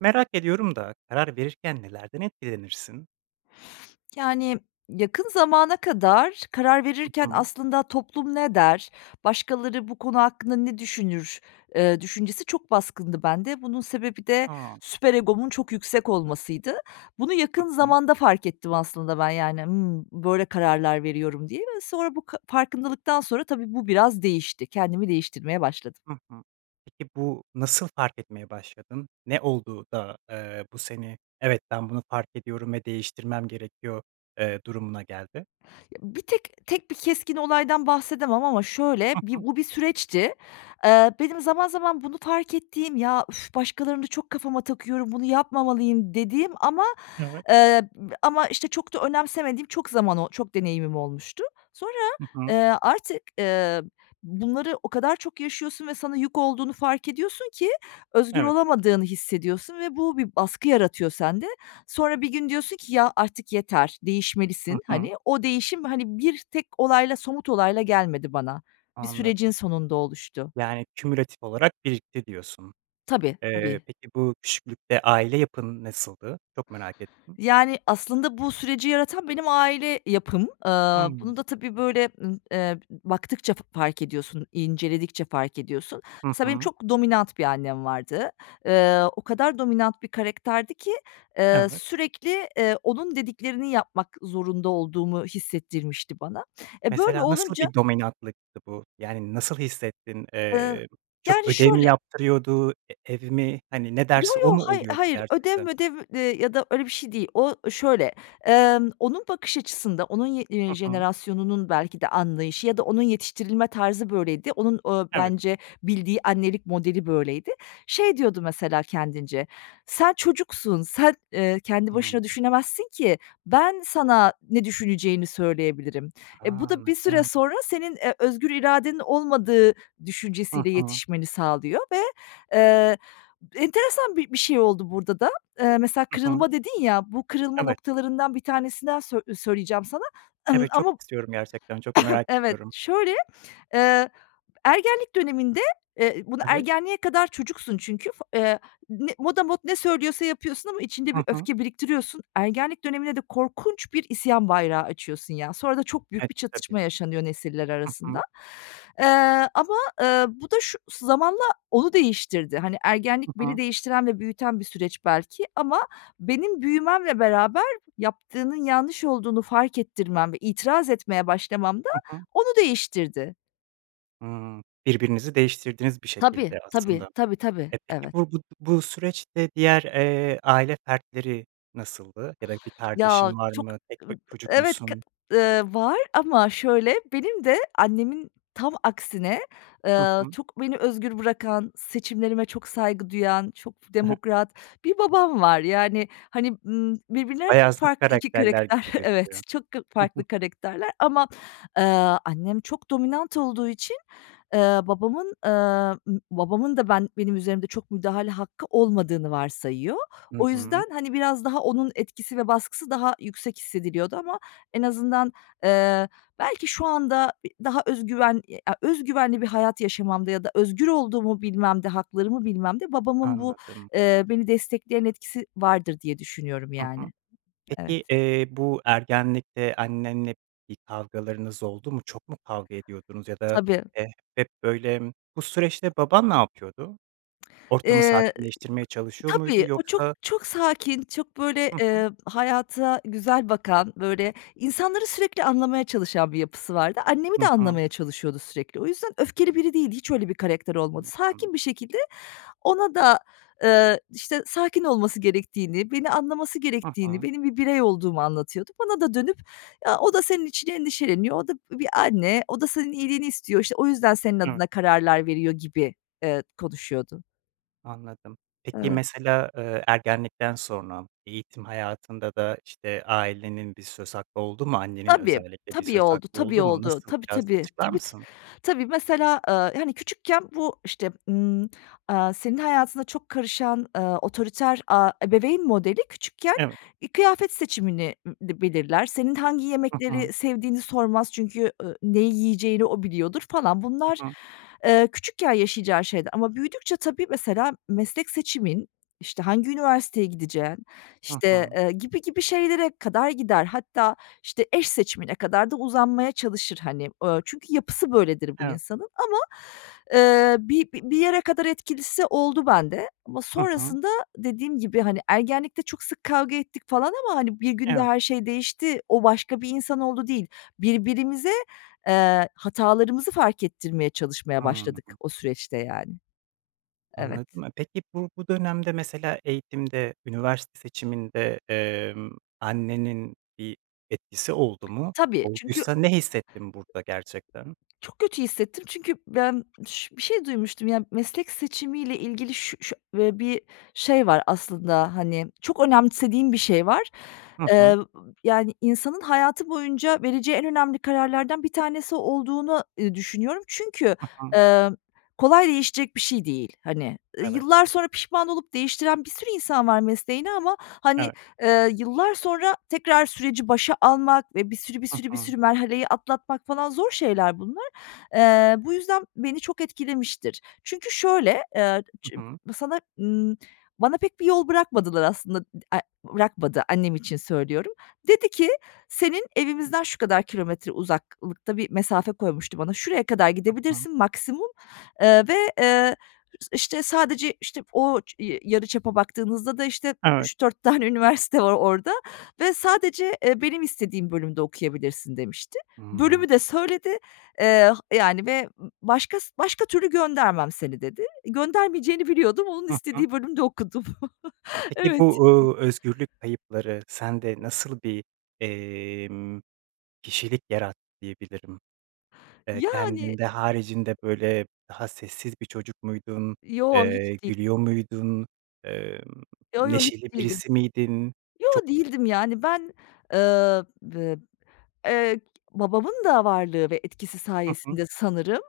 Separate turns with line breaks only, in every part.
Merak ediyorum da karar verirken nelerden etkilenirsin?
Yani, yakın zamana kadar karar
Hı
verirken
hı.
aslında toplum ne der, başkaları bu konu hakkında ne düşünür, ııı, düşüncesi çok baskındı bende. Bunun sebebi de
Hıı.
süper egomun çok yüksek olmasıydı. Bunu
Hı
yakın
hı.
zamanda fark ettim aslında ben, yani, ımm, böyle kararlar veriyorum diye ve sonra bu ka farkındalıktan sonra tabii bu biraz değişti. Kendimi değiştirmeye başladım.
Hı hı. Peki, bu, nasıl fark etmeye başladın? Ne oldu da, eee, bu seni, "Evet. Ben, bunu fark ediyorum ve değiştirmem gerekiyor", eee, durumuna geldi?
Ya bir tek tek bir keskin olaydan bahsedemem ama şöyle,
Hı
bi
hı.
o bir süreçti. Eee, benim zaman zaman bunu fark ettiğim, "Ya üf, başkalarını da çok kafama takıyorum, bunu yapmamalıyım" dediğim ama,
Evet.
eee, b ama işte çok da önemsemediğim çok zaman o çok deneyimim olmuştu. Sonra,
Hı hı.
eee, artık, ııı, bunları o kadar çok yaşıyorsun ve sana yük olduğunu fark ediyorsun ki özgür
Evet.
olamadığını hissediyorsun ve bu, bir baskı yaratıyor sende. Sonra bir gün diyorsun ki, "Ya, artık yeter,
Hı
değişmelisin."
hı.
Hani, o değişim, hani, 1 tek olayla, somut olayla gelmedi bana. Bir sürecin
Anladım.
sonunda oluştu.
Yani, kümülatif olarak birikti diyorsun.
Tabii.
Eee,
Tabii.
peki, bu, küçüklükte aile yapın nasıldı? Çok merak ettim.
Yani, aslında bu süreci yaratan benim aile yapım.
Hıı.
Iıı, bunu da tabii, böyle, ımm, eee, b baktıkça f fark ediyorsun, inceledikçe fark ediyorsun.
Hı
Mesela benim
hı.
çok dominant bir annem vardı. Iıı, o kadar dominant bir karakterdi ki, eee,
Evet.
sürekli, eee, onun dediklerini yapmak zorunda olduğumu hissettirmişti bana. E, böyle
Mesela nasıl
olunca
bir dominantlıktı bu? Yani, nasıl hissettin?
Iıı,
Eee, çok
yani
ödev mi
şöyle
yaptırıyordu? E evi mi? Hani, ne
Yo
derse o
yo,
mu
hay
oluyordu
hayır, ödev
gerçekten?
mödev, eee, ya da öyle bir şey değil. O şöyle, emm, onun bakış açısında, onun ye eee,
Hı hı.
jenerasyonunun belki de anlayışı ya da onun yetiştirilme tarzı böyleydi, onun, ooo,
Evet.
bence bildiği annelik modeli böyleydi. Şey diyordu mesela kendince: "Sen çocuksun, sen, eee, kendi
Hıı.
başına düşünemezsin ki. Ben, sana ne düşüneceğini söyleyebilirim." E, bu
Ha,
da bir süre
anladım.
sonra senin, eee, özgür iradenin olmadığı
Hı
düşüncesiyle
hı.
yetişmeni sağlıyor ve, eee, enteresan bi bir şey oldu burada da. Eee, mesela
Hı hı.
kırılma dedin ya, bu kırılma
Evet.
noktalarından bir tanesinden sö söyleyeceğim sana, ımm,
Evet, çok
ama
istiyorum gerçekten, çok merak
evet,
ediyorum.
şöyle, eee, ergenlik döneminde, eee, bunu
Evet?
ergenliğe kadar çocuksun çünkü, fa eee, ne motamot ne söylüyorsa yapıyorsun ama içinde bir
Hı hı.
öfke biriktiriyorsun. Ergenlik dönemine de korkunç bir isyan bayrağı açıyorsun ya, sonra da çok büyük
E,
bir
tabii.
çatışma yaşanıyor nesiller
Hı
arasında.
hı.
Eee, ama, eee, bu da şu zamanla onu değiştirdi. Hani, ergenlik
Hı
beni
hı.
değiştiren ve büyüten bir süreç belki ama benim büyümemle beraber yaptığının yanlış olduğunu fark ettirmem ve itiraz etmeye başlamam da
Hı hı.
onu değiştirdi.
Hıı. Birbirinizi değiştirdiniz bir
Tabii.
şekilde aslında.
Tabii. Tabii, tabii.
E, peki
Evet.
bu bu b bu süreçte diğer, eee, aile fertleri nasıldı? Ya da bir
Ya,
kardeşin var
çok
mı? Tek b
ımm,
çocuk
evet, kı
musun?
ııı, var ama şöyle, benim de annemin tam aksine,
Hı
eee,
hı.
çok beni özgür bırakan, seçimlerime çok saygı duyan, çok demokrat bir babam var. Yani, hani, ımm, birbirlerine
Bayağı zıt
farklı 2
karakterler
karakter
gibi
evet,
gözüküyor.
çok k
Hı hı.
farklı karakterler ama, ııı, annem çok dominant olduğu için, ııı, babamın, ııı, babamın da ben benim üzerimde çok müdahale hakkı olmadığını varsayıyor.
Hı
O
hı.
yüzden, hani, biraz daha onun etkisi ve baskısı daha yüksek hissediliyordu ama en azından, eee, belki şu anda e daha öz güven, e a öz güvenli bir hayat yaşamamda ya da özgür olduğumu bilmemde, haklarımı bilmemde babamın bu,
Anladım.
eee, beni destekleyen etkisi vardır diye düşünüyorum,
Hı hı.
yani.
Peki,
Evet.
eee, bu, ergenlikte annenle bir kavgalarınız oldu mu, çok mu kavga ediyordunuz ya da,
Tabii.
eee, hep böyle, bu süreçte baban ne yapıyordu? Ortamı
Eee,
sakinleştirmeye çalışıyor muydu?
tabii, o çok,
Yoksa
çok sakin, çok böyle,
Hı hı.
eee, hayata güzel bakan, böyle, insanları sürekli anlamaya çalışan bir yapısı vardı. Annemi
Hı
de
hı.
anlamaya çalışıyordu sürekli. O yüzden öfkeli biri değildi, hiç öyle bir karakter olmadı.
Anladım.
Sakin bir şekilde ona da, eee, işte, sakin olması gerektiğini, beni anlaması
Hı
gerektiğini,
hı.
benim bir birey olduğumu anlatıyordu. Bana da dönüp "Ya, o da senin için endişeleniyor. O da b bir anne. O da senin iyiliğini istiyor. İşte, o yüzden senin
Evet.
adına kararlar veriyor" gibi, eee, konuşuyordu.
Anladım. Peki,
Evet.
mesela, eee, ergenlikten sonra eğitim hayatında da, işte, ailenin bir söz hakkı oldu mu? Annenin
Tabii,
özellikle bir
tabii
söz
oldu,
hakkı
tabii
oldu mu?
oldu.
Nasıl?
Tabii,
Biraz
tabii,
açıklar
tabii, ta
mısın?
tabii. Mesela, ııı, hani, küçükken bu işte, ımm, aaa, senin hayatına çok karışan, ııı, otoriter, aaa, ebeveyn modeli küçükken,
Evet.
ııı, kıyafet seçimini, ııı, dı belirler. Senin hangi
Hı hı.
yemekleri sevdiğini sormaz çünkü, ııı, neyi yiyeceğini o biliyordur, falan. Bunlar,
Hı hı.
eee, küçükken yaşayacağın şeyler ama büyüdükçe tabii, mesela, meslek seçimin, işte, hangi üniversiteye gideceğin,
Hı
işte,
hı.
eee, gibi gibi şeylere kadar gider. Hatta, işte, eş seçimine kadar da uzanmaya çalışır, hani. Iıı, çünkü yapısı böyledir bu
Evet.
insanın ama, eee, bi bir yere kadar etkilisi oldu bende ama
Hı hı.
sonrasında dediğim gibi, hani, ergenlikte çok sık kavga ettik falan ama, hani, 1 günde
Evet.
her şey değişti, o başka bir insan oldu, değil. Birbirimize, eee, hatalarımızı fark ettirmeye çalışmaya başladık
Hımm.
o süreçte, yani. Evet.
Anladım. E, peki, bu bu dönemde mesela eğitimde, üniversite seçiminde, emm, annenin bir etkisi oldu mu?
Tabii, çünkü
Olduysa
o
ne hissettin burada gerçekten?
çok kötü hissettim çünkü ben ş bir şey duymuştum, ya. Meslek seçimiyle ilgili ş şö eee, bir şey var aslında, hani, çok önemsediğim bir şey var.
Hı hı.
Eee, yani, insanın hayatı boyunca vereceği en önemli kararlardan bir tanesi olduğunu, ııı, düşünüyorum. Çünkü,
Hı hı.
eee, kolay değişecek bir şey değil, hani.
Evet.
Yıllar sonra pişman olup değiştiren bir sürü insan var mesleğini ama, hani,
Evet.
eee, yıllar sonra tekrar süreci başa almak ve bir sürü bir
Hı
sürü bir
hı.
sürü merhaleyi atlatmak falan, zor şeyler bunlar. Eee, bu yüzden beni çok etkilemiştir. Çünkü şöyle, eee, ç
Hı hı.
sana ımm, bana pek bir yol bırakmadılar aslında. Dı a bırakmadı, annem için söylüyorum. Dedi ki, "Senin, evimizden şu kadar kilometre uzaklıkta" bir mesafe koymuştu bana, "Şuraya kadar
Hı hı.
gidebilirsin maksimum." eee, ve, eee, ıh işte, sadece, işte, o i yarıçapa baktığınızda da, işte,
Evet.
3 4 tane üniversite var orada ve sadece, eee, "Benim istediğim bölümde okuyabilirsin." demişti.
Hıı.
Bölümü de söyledi, eee, ha yani, ve "Başka başka türlü göndermem seni", dedi. Göndermeyeceğini biliyordum, onun
Hı hı.
istediği bölümde okudum.
Peki bu,
Evet.
uuu, özgürlük kayıpları sende nasıl bir, emm, kişilik yarattı diyebilirim? Eee,
Yani.
kendin de haricinde, böyle, daha sessiz bir çocuk muydun?
Yo, hiç
Eee,
değil.
gülüyor muydun? Emm,
Yo, yo, hiç
neşeli
değilim.
birisi miydin?
Yo,
Çok
değildim, yani. Ben, eee, bı eee, babamın da varlığı ve etkisi
Hı hı.
sayesinde sanırım,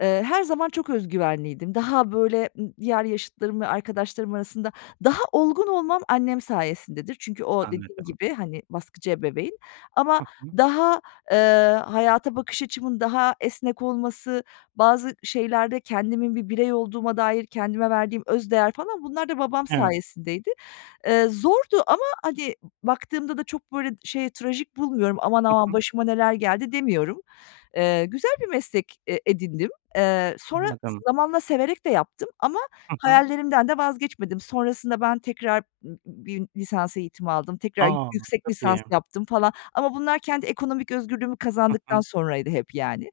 eee, her zaman çok öz güvenliydim. Daha, böyle, ımm, diğer yaşıtlarım ve arkadaşlarım arasında daha olgun olmam annem sayesindedir. Çünkü o dediğim
Anladım.
gibi, hani, baskıcı ebeveyn ama
Hı hı.
daha, eee, hayata bakış açımın daha esnek olması, bazı şeylerde kendimin bir birey olduğuma dair kendime verdiğim öz değer, falan, bunlar da babam
Evet.
sayesindeydi. Eee, zordu ama, hani, baktığımda da çok, böyle, şey, trajik bulmuyorum. "Aman,
Hı
aman
hı.
başıma neler geldi!" demiyorum. Eee, güzel bir meslek e edindim. Eee, sonra
Anladım.
zamanla severek de yaptım ama
Hı hı.
hayallerimden de vazgeçmedim. Sonrasında ben tekrar b b bir lisans eğitimi aldım. Tekrar
A!
yüksek
Çok
lisans
iyi.
yaptım falan, ama bunlar kendi ekonomik özgürlüğümü
Hı hı.
kazandıktan sonraydı hep, yani.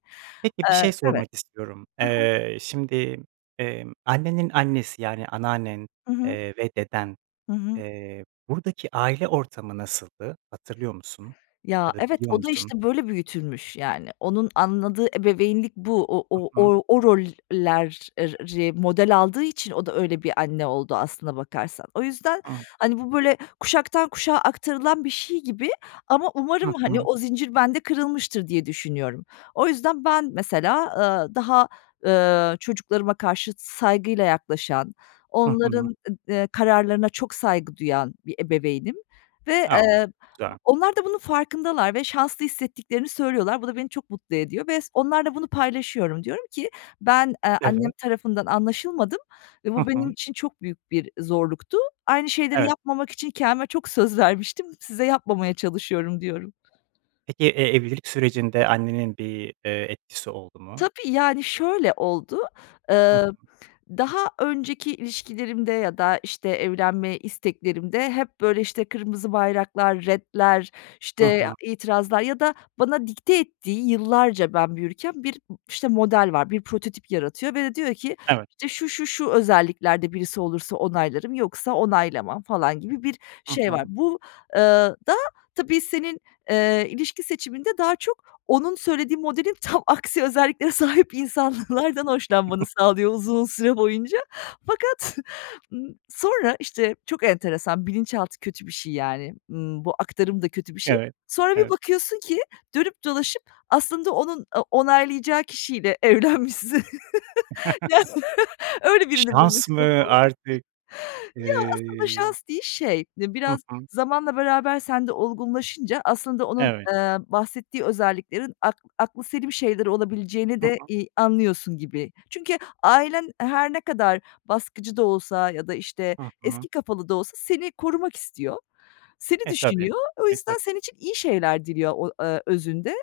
Peki, bir
Eee,
şey
evet.
sormak istiyorum.
Hı hı.
Eee, şimdi, emm, annenin annesi, yani, anneannen,
Hı hı.
eee, ve deden,
Hı hı.
eee, buradaki aile ortamı nasıldı? Hatırlıyor musun?
Ya,
Ya da
evet,
biliyor
o da
musun?
işte, böyle, büyütülmüş, yani. Onun anladığı ebeveynlik bu. O
Hı
o
hı.
o, o rol ler er ri model aldığı için o da öyle bir anne oldu aslına bakarsan. O yüzden,
Hı.
hani, bu, böyle, kuşaktan kuşağa aktarılan bir şey gibi ama
Hı
umarım, hani,
hı.
o zincir bende kırılmıştır diye düşünüyorum. O yüzden ben mesela, ııı, daha, ııı, çocuklarıma karşı saygıyla yaklaşan,
Hı hı.
onların, ııı, kararlarına çok saygı duyan bir ebeveynim ve,
A!
eee,
Güzel.
onlar da bunun farkındalar ve şanslı hissettiklerini söylüyorlar. Bu da beni çok mutlu ediyor ve s onlarla bunu paylaşıyorum. Diyorum ki, "Ben, eee, annem
Evet.
tarafından anlaşılmadım ve
Hı
bu benim
hı.
için çok büyük bir zorluktu. Aynı şeyleri
Evet.
yapmamak için kendime çok söz vermiştim size yapmamaya çalışıyorum." diyorum.
Peki, eee, evlilik sürecinde annenin bir, eee, etkisi oldu mu?
Tabii, yani, şöyle oldu:
Hı
Iıı,
hı.
daha önceki ilişkilerimde ya da işte evlenme isteklerimde hep, böyle, işte, kırmızı bayraklar, retler,
Hı
işte,
hı.
itirazlar ya da bana dikte ettiği, yıllarca ben büyürken, bir, işte, model var, bir prototip yaratıyor ve de diyor ki:
Evet.
İşte, "Şu, şu, şu özelliklerde birisi olursa onaylarım yoksa onaylamam." falan gibi bir
Hı
şey var.
hı.
Bu eee, da tabii senin, eee, ilişki seçiminde daha çok onun söylediği modelin tam aksi özelliklere sahip insanlardan hoşlanmanı sağlıyor, uzun süre boyunca. Fakat sonra işte çok enteresan, bilinçaltı kötü bir şey yani, ımm, bu aktarım da kötü bir şey.
Evet.
Sonra bir
Evet.
bakıyorsun ki dönüp dolaşıp aslında onun, aaa, onaylayacağı kişiyle evlenmişsin. Öyle birini
Şans
bulmuşsun,
mı?
falan.
Artık...
Ya, aslında
ııı
şans değil, şey,
Hı
biraz
hı.
zamanla beraber sende olgunlaşınca aslında onun,
Evet.
eee, bahsettiği özelliklerin ak aklıselim şeyler olabileceğini
Hı
de,
hı.
iii, anlıyorsun gibi. Çünkü ailen her ne kadar baskıcı da olsa ya da, işte,
Hı hı.
eski kafalı da olsa seni korumak istiyor, seni
E, tabii.
düşünüyor. O
E,
yüzden
tabii.
senin için iyi şeyler diliyor o, eee, özünde.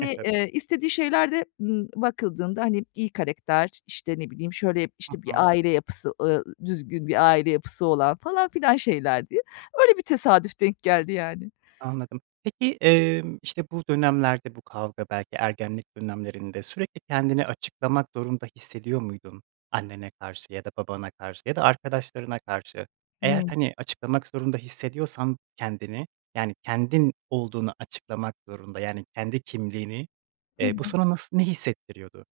E, tabii.
eee, istediği şeyler de, ımm, bakıldığında, hani, iyi karakter, işte ne bileyim, şöyle,
Hı
işte, bir
hı.
aile yapısı, ııı, düzgün bir aile yapısı olan, falan filan şeylerdi. Öyle bir tesadüf denk geldi, yani.
Anladım. Peki, emm, işte bu dönemlerde, bu kavga, belki ergenlik dönemlerinde sürekli kendini açıklamak zorunda hissediyor muydun? Annene karşı ya da babana karşı ya da arkadaşlarına karşı? Eğer,
Hıı.
hani, açıklamak zorunda hissediyorsan kendini, yani, kendin olduğunu açıklamak zorunda, yani, kendi kimliğini,
Hı
eee, bu
hı.
sana nası ne hissettiriyordu?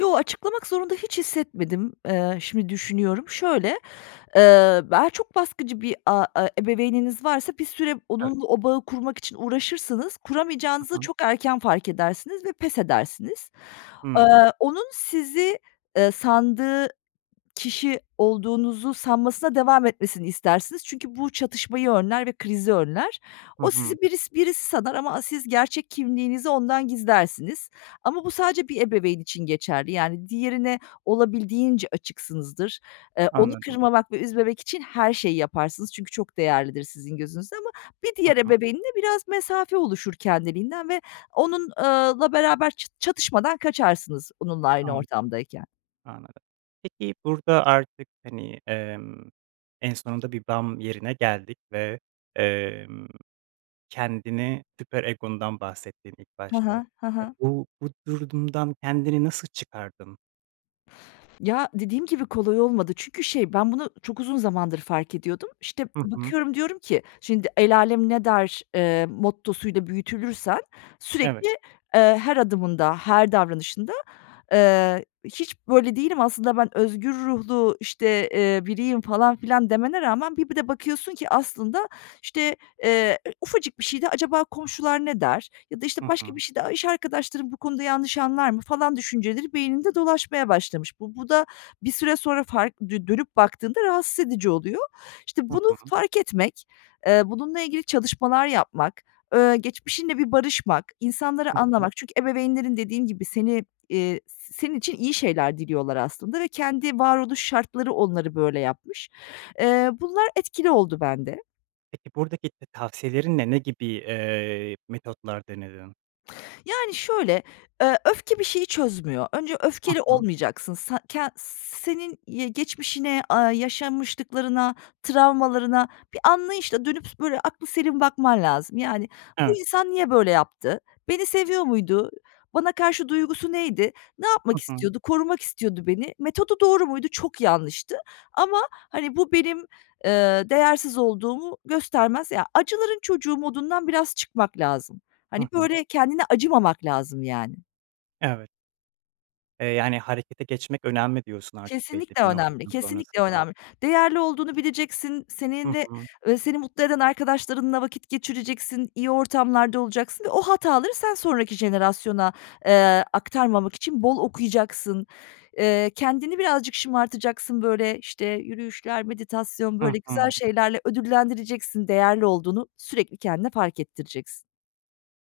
Yo, açıklamak zorunda hiç hissetmedim. Eee, şimdi düşünüyorum. Şöyle, eee, be çok baskıcı bir a e ebeveyniniz varsa bir süre
Evet.
onunla o bağı kurmak için uğraşırsınız,
Hı
kuramayacağınızı
hı.
çok erken fark edersiniz ve pes edersiniz. Eee,
Hıı.
onun sizi, ııı, sandığı kişi olduğunuzu sanmasına devam etmesini istersiniz çünkü bu çatışmayı önler ve krizi önler.
Hı
O
hı.
sizi biris birisi sanar ama a siz gerçek kimliğinizi ondan gizlersiniz ama bu sadece bir ebeveyn için geçerli. Yani, diğerine olabildiğince açıksınızdır. Eee, onu
Anladım.
kırmamak ve üzmemek için her şeyi yaparsınız çünkü çok değerlidir sizin gözünüzde ama bir
Hı
diğer
hı.
ebeveynle biraz mesafe oluşur kendiliğinden ve onun eee, la beraber çı çatışmadan kaçarsınız onunla aynı
Anladım.
ortamdayken.
Anladım. Peki, burada artık, hani, emm, en sonunda bir bam yerine geldik ve, emm, kendini süper egondan bahsettin ilk
Hı
başta.
hı. Hı
E,
hı.
bu, bu durumdan kendini nasıl çıkardın?
Ya, dediğim gibi kolay olmadı. Çünkü, şey, ben, bunu çok uzun zamandır fark ediyordum. İşte,
Hı hı.
bakıyorum, diyorum ki: "Şimdi el âlem ne der?" eee, mottosuyla büyütülürsen
Evet.
sürekli, eee, her adımında, her davranışında. Eee, hiç böyle değilim aslında ben özgür ruhlu, işte, eee, biriyim falan filan demene rağmen bir bir de bakıyorsun ki aslında, işte, eee, e ufacık bir şeyde, "Acaba komşular ne der?" Ya da, işte,
Hı
başka
hı.
bir şeyde, "A, iş arkadaşlarım bu konuda yanlış anlar mı?" falan düşünceleri beyninde dolaşmaya başlamış. Bu, bu da bir süre sonra fark, dö dönüp baktığında rahatsız edici oluyor. İşte,
Hı
bunu
hı.
fark etmek, eee, bununla ilgili çalışmalar yapmak, eee, geçmişinle bir barışmak,
Hı
insanları
hı.
anlamak, çünkü ebeveynlerin dediğim gibi seni, eee, senin için iyi şeyler diliyorlar aslında ve kendi varoluş şartları onları böyle yapmış. Eee, bunlar etkili oldu bende.
Peki, buradaki te tavsiyelerin ne, ne gibi, eee, metotlar denedin?
Yani, şöyle, eee, öfke bir şeyi çözmüyor. Önce
Hı
öfkeli
hı.
olmayacaksın. Sa ken senin y geçmişine, aaa, yaşanmışlıklarına, travmalarına bir anlayışla dönüp s böyle aklıselim bakman lazım. Yani, bu
Evet.
insan niye böyle yaptı? Beni seviyor muydu? Bana karşı duygusu neydi? Ne
Hı
yapmak
hı.
istiyordu? Korumak istiyordu beni. Metodu doğru muydu? Çok yanlıştı ama, hani, bu, benim, eee, değersiz olduğumu göstermez. Ya, acıların çocuğu modundan biraz çıkmak lazım.
Hı
Hani,
hı.
böyle, kendine acımamak lazım yani.
Evet. Eee, yani harekete geçmek önemli diyorsun artık belli
Kesinlikle
bir
önemli,
noktadan
kesinlikle
sonrasında.
önemli. Değerli olduğunu bileceksin,
Hı
seninle,
hı.
eee, seni mutlu eden arkadaşlarınla vakit geçireceksin, iyi ortamlarda olacaksın ve o hataları sen sonraki jenerasyona, eee, aktarmamak için bol okuyacaksın. Eee, kendini birazcık şımartacaksın, böyle, işte, yürüyüşler, meditasyon,
Hı
böyle, güzel
hı.
şeylerle ödüllendireceksin, değerli olduğunu sürekli kendine fark ettireceksin.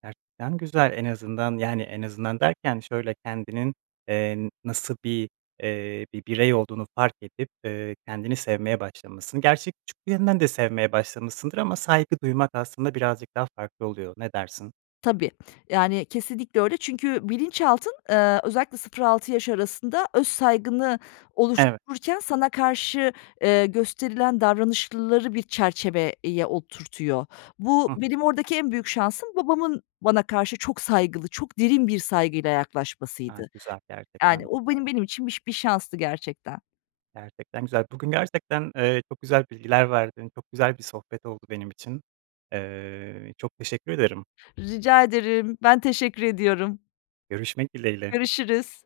Gerçekten güzel, en azından, yani, en azından derken şöyle: Kendinin, eee, nasıl bir, eee, bir birey olduğunu fark edip, eee, kendini sevmeye başlamışsın. Gerçi küçüklüğünden de sevmeye başlamışsındır ama saygı duymak aslında birazcık daha farklı oluyor, ne dersin?
Tabii. Yani, kesinlikle öyle. Çünkü bilinçaltın, eee, özellikle 0-6 yaş arasında öz saygını
Evet.
oluştururken sana karşı, eee, gösterilen davranışları bir çerçeveye oturtuyor. Bu,
Hı hı.
benim oradaki en büyük şansım babamın bana karşı çok saygılı, çok derin bir saygıyla
Gayet
yaklaşmasıydı.
güzel.
Yani,
Gerçekten
o
güzel.
benim benim için bi bir şanstı gerçekten.
Gerçekten güzel. Bugün gerçekten, eee, çok güzel bilgiler verdin. Çok güzel bir sohbet oldu benim için. Eee, çok teşekkür ederim.
Rica ederim. Ben teşekkür ediyorum.
Görüşmek dileğiyle.
Görüşürüz.